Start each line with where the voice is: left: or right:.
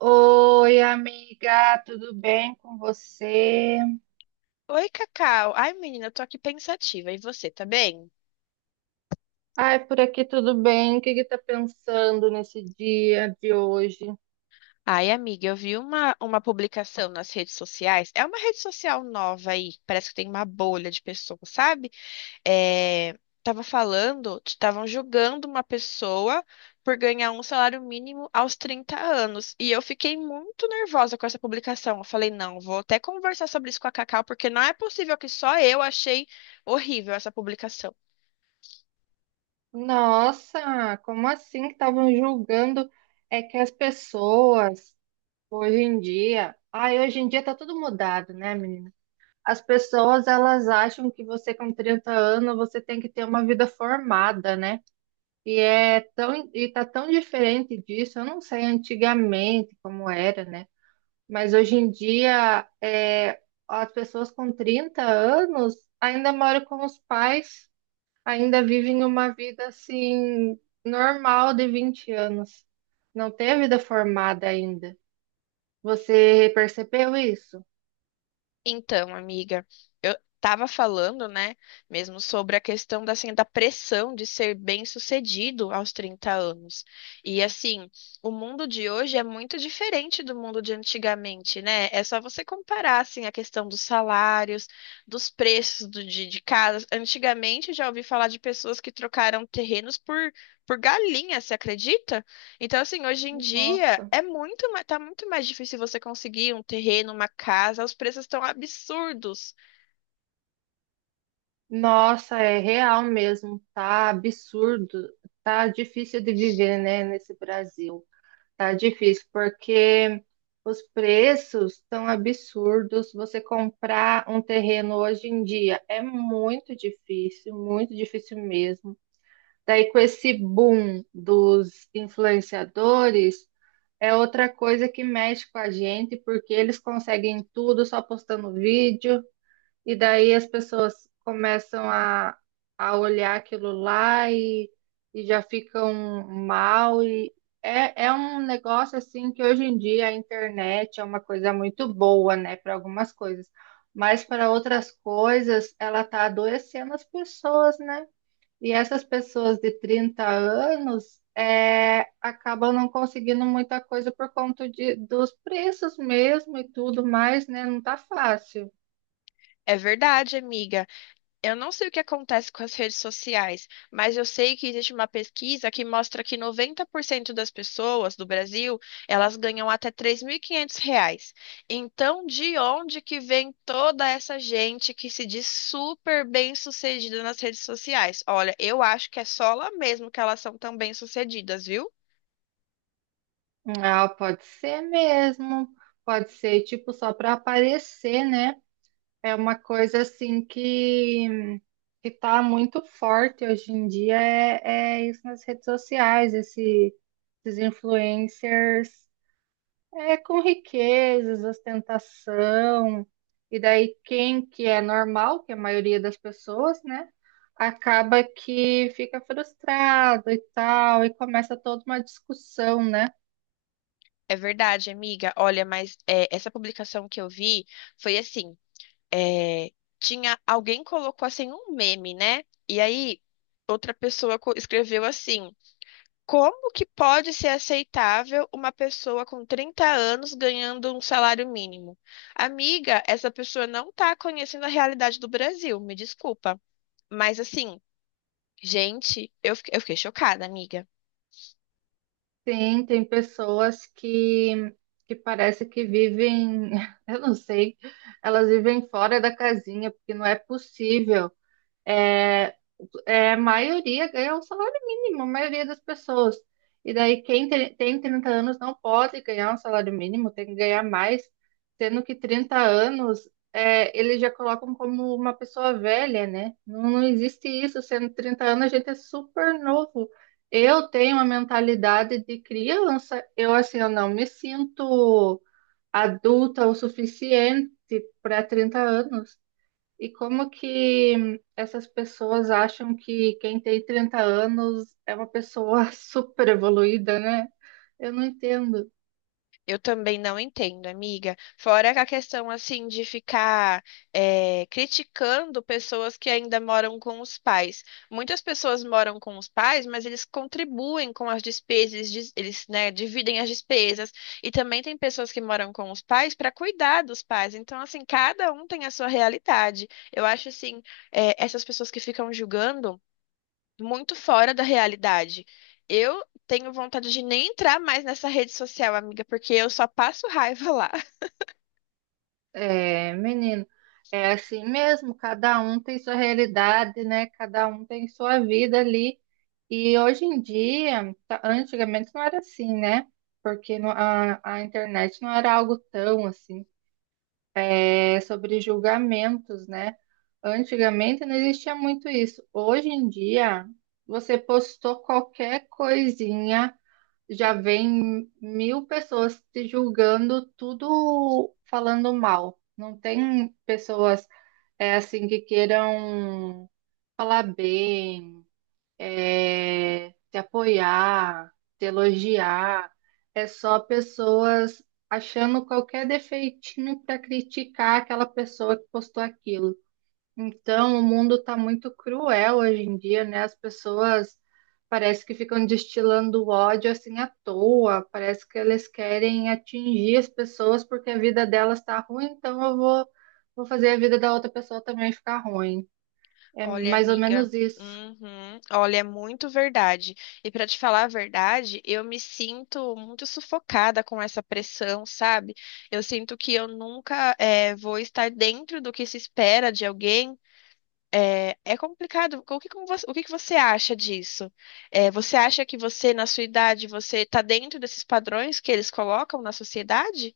right: Oi, amiga, tudo bem com você?
left: Oi, Cacau. Ai, menina, eu tô aqui pensativa. E você, tá bem?
right: Ai, por aqui tudo bem. O que que tá pensando nesse dia de hoje?
left: Ai, amiga, eu vi uma publicação nas redes sociais. É uma rede social nova aí. Parece que tem uma bolha de pessoas, sabe? É, tava falando, estavam julgando uma pessoa por ganhar um salário mínimo aos 30 anos. E eu fiquei muito nervosa com essa publicação. Eu falei, não, vou até conversar sobre isso com a Cacau, porque não é possível que só eu achei horrível essa publicação.
right: Nossa, como assim que estavam julgando é que as pessoas hoje em dia, ai, hoje em dia tá tudo mudado, né, menina? As pessoas elas acham que você com 30 anos você tem que ter uma vida formada, né? E é tão e tá tão diferente disso. Eu não sei antigamente como era, né? Mas hoje em dia, as pessoas com 30 anos ainda moram com os pais, ainda vivem uma vida assim normal de 20 anos. Não tem a vida formada ainda. Você percebeu isso?
left: Então, amiga, eu estava falando, né, mesmo sobre a questão da, assim, da pressão de ser bem-sucedido aos 30 anos. E assim, o mundo de hoje é muito diferente do mundo de antigamente, né? É só você comparar assim a questão dos salários, dos preços de casas. Antigamente eu já ouvi falar de pessoas que trocaram terrenos por galinha, você acredita? Então, assim, hoje em dia
right: Nossa,
left: é muito, tá muito mais difícil você conseguir um terreno, uma casa, os preços estão absurdos.
right: nossa, é real mesmo, tá absurdo, tá difícil de viver, né, nesse Brasil. Tá difícil, porque os preços estão absurdos. Você comprar um terreno hoje em dia é muito difícil mesmo. Daí, com esse boom dos influenciadores, é outra coisa que mexe com a gente, porque eles conseguem tudo só postando vídeo. E daí as pessoas começam a olhar aquilo lá e já ficam mal. E é um negócio assim que hoje em dia a internet é uma coisa muito boa, né, para algumas coisas, mas para outras coisas ela tá adoecendo as pessoas, né? E essas pessoas de 30 anos acabam não conseguindo muita coisa por conta dos preços mesmo e tudo mais, né? Não tá fácil.
left: É verdade, amiga. Eu não sei o que acontece com as redes sociais, mas eu sei que existe uma pesquisa que mostra que 90% das pessoas do Brasil, elas ganham até 3.500 reais. Então, de onde que vem toda essa gente que se diz super bem-sucedida nas redes sociais? Olha, eu acho que é só lá mesmo que elas são tão bem-sucedidas, viu?
right: Ah, pode ser mesmo. Pode ser, tipo, só para aparecer, né? É uma coisa assim que tá muito forte hoje em dia, é isso nas redes sociais, esses influencers é com riquezas, ostentação, e daí quem que é normal, que é a maioria das pessoas, né? Acaba que fica frustrado e tal, e começa toda uma discussão, né?
left: É verdade, amiga. Olha, mas é, essa publicação que eu vi foi assim: é, tinha alguém colocou assim um meme, né? E aí outra pessoa escreveu assim: como que pode ser aceitável uma pessoa com 30 anos ganhando um salário mínimo? Amiga, essa pessoa não tá conhecendo a realidade do Brasil, me desculpa. Mas assim, gente, eu fiquei chocada, amiga.
right: Sim, tem pessoas que parece que vivem, eu não sei, elas vivem fora da casinha, porque não é possível é, é, a maioria ganha um salário mínimo, a maioria das pessoas. E daí quem tem 30 anos não pode ganhar um salário mínimo, tem que ganhar mais, sendo que 30 anos eles já colocam como uma pessoa velha, né? Não, não existe isso, sendo 30 anos a gente é super novo. Eu tenho uma mentalidade de criança, eu assim, eu não me sinto adulta o suficiente para 30 anos. E como que essas pessoas acham que quem tem 30 anos é uma pessoa super evoluída, né? Eu não entendo.
left: Eu também não entendo, amiga. Fora que a questão assim de ficar criticando pessoas que ainda moram com os pais. Muitas pessoas moram com os pais, mas eles contribuem com as despesas, eles, né, dividem as despesas. E também tem pessoas que moram com os pais para cuidar dos pais. Então, assim, cada um tem a sua realidade. Eu acho assim, essas pessoas que ficam julgando muito fora da realidade. Eu tenho vontade de nem entrar mais nessa rede social, amiga, porque eu só passo raiva lá.
right: É, menino, é assim mesmo, cada um tem sua realidade, né? Cada um tem sua vida ali. E hoje em dia, antigamente não era assim, né? Porque a internet não era algo tão assim. Sobre julgamentos, né? Antigamente não existia muito isso. Hoje em dia, você postou qualquer coisinha, já vem mil pessoas te julgando, tudo falando mal. Não tem pessoas assim que queiram falar bem te apoiar, te elogiar. É só pessoas achando qualquer defeitinho para criticar aquela pessoa que postou aquilo. Então, o mundo está muito cruel hoje em dia, né? As pessoas parece que ficam destilando ódio assim à toa, parece que eles querem atingir as pessoas porque a vida delas está ruim, então eu vou fazer a vida da outra pessoa também ficar ruim. É
left: Olha,
right: mais ou
left: amiga.
right: menos isso.
left: Uhum. Olha, é muito verdade. E para te falar a verdade, eu me sinto muito sufocada com essa pressão, sabe? Eu sinto que eu nunca vou estar dentro do que se espera de alguém. É, é complicado. O que, como você, o que que você acha disso? É, você acha que você, na sua idade, você está dentro desses padrões que eles colocam na sociedade?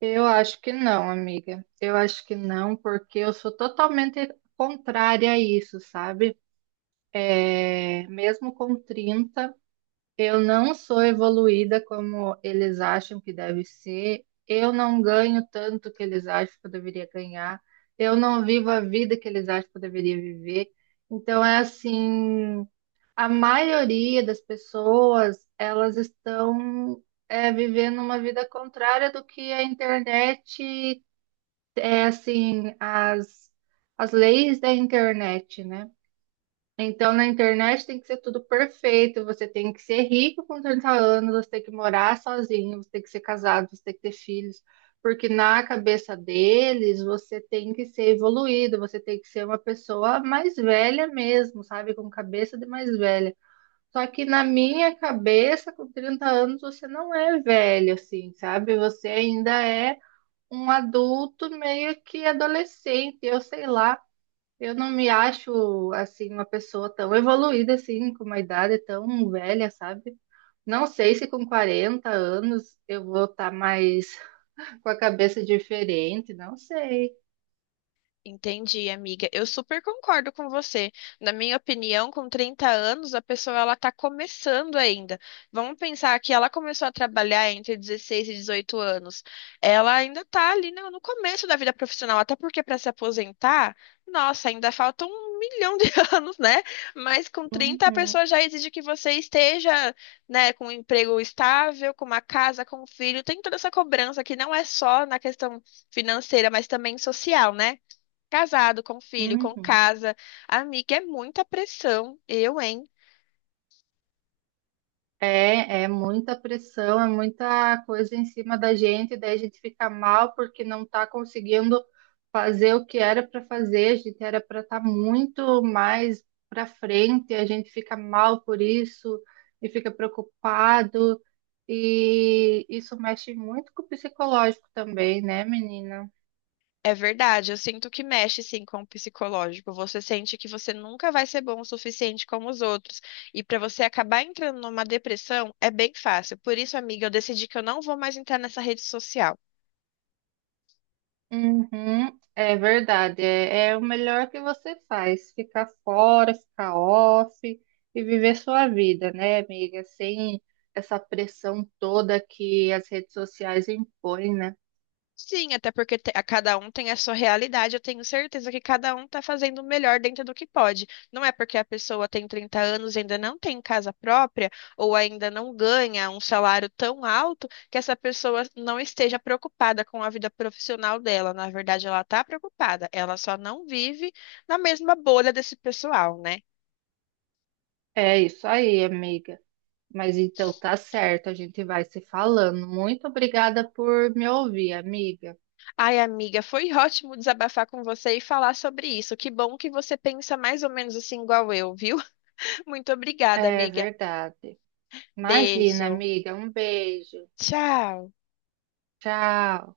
right: Eu acho que não, amiga. Eu acho que não, porque eu sou totalmente contrária a isso, sabe? É, mesmo com 30, eu não sou evoluída como eles acham que deve ser. Eu não ganho tanto que eles acham que eu deveria ganhar. Eu não vivo a vida que eles acham que eu deveria viver. Então é assim, a maioria das pessoas, elas estão vivendo uma vida contrária do que a internet é assim, as leis da internet, né? Então, na internet tem que ser tudo perfeito, você tem que ser rico com 30 anos, você tem que morar sozinho, você tem que ser casado, você tem que ter filhos, porque na cabeça deles você tem que ser evoluído, você tem que ser uma pessoa mais velha mesmo, sabe? Com cabeça de mais velha. Só que na minha cabeça, com 30 anos, você não é velho, assim, sabe? Você ainda é um adulto meio que adolescente, eu sei lá. Eu não me acho assim uma pessoa tão evoluída assim, com uma idade tão velha, sabe? Não sei se com 40 anos eu vou estar mais com a cabeça diferente, não sei.
left: Entendi, amiga. Eu super concordo com você. Na minha opinião, com 30 anos, a pessoa ela está começando ainda. Vamos pensar que ela começou a trabalhar entre 16 e 18 anos. Ela ainda está ali no começo da vida profissional, até porque para se aposentar, nossa, ainda falta um milhão de anos, né? Mas com 30, a
right: Uhum,
left: pessoa já exige que você esteja, né, com um emprego estável, com uma casa, com um filho. Tem toda essa cobrança que não é só na questão financeira, mas também social, né? Casado, com filho, com
right: uhum.
left: casa. Amiga, é muita pressão. Eu, hein?
right: É, é muita pressão, é muita coisa em cima da gente, daí a gente fica mal porque não está conseguindo fazer o que era para fazer, a gente era para estar muito mais para frente, a gente fica mal por isso e fica preocupado, e isso mexe muito com o psicológico também, né, menina?
left: É verdade, eu sinto que mexe sim com o psicológico. Você sente que você nunca vai ser bom o suficiente como os outros. E para você acabar entrando numa depressão é bem fácil. Por isso, amiga, eu decidi que eu não vou mais entrar nessa rede social.
right: Uhum, é verdade, é o melhor que você faz, ficar fora, ficar off e viver sua vida, né, amiga? Sem essa pressão toda que as redes sociais impõem, né?
left: Sim, até porque a cada um tem a sua realidade. Eu tenho certeza que cada um está fazendo o melhor dentro do que pode. Não é porque a pessoa tem 30 anos e ainda não tem casa própria ou ainda não ganha um salário tão alto que essa pessoa não esteja preocupada com a vida profissional dela. Na verdade, ela está preocupada. Ela só não vive na mesma bolha desse pessoal, né?
right: É isso aí, amiga. Mas então tá certo, a gente vai se falando. Muito obrigada por me ouvir, amiga.
left: Ai, amiga, foi ótimo desabafar com você e falar sobre isso. Que bom que você pensa mais ou menos assim igual eu, viu? Muito obrigada,
right: É
left: amiga.
right: verdade. Imagina,
left: Beijo.
right: amiga, um beijo.
left: Tchau.
right: Tchau.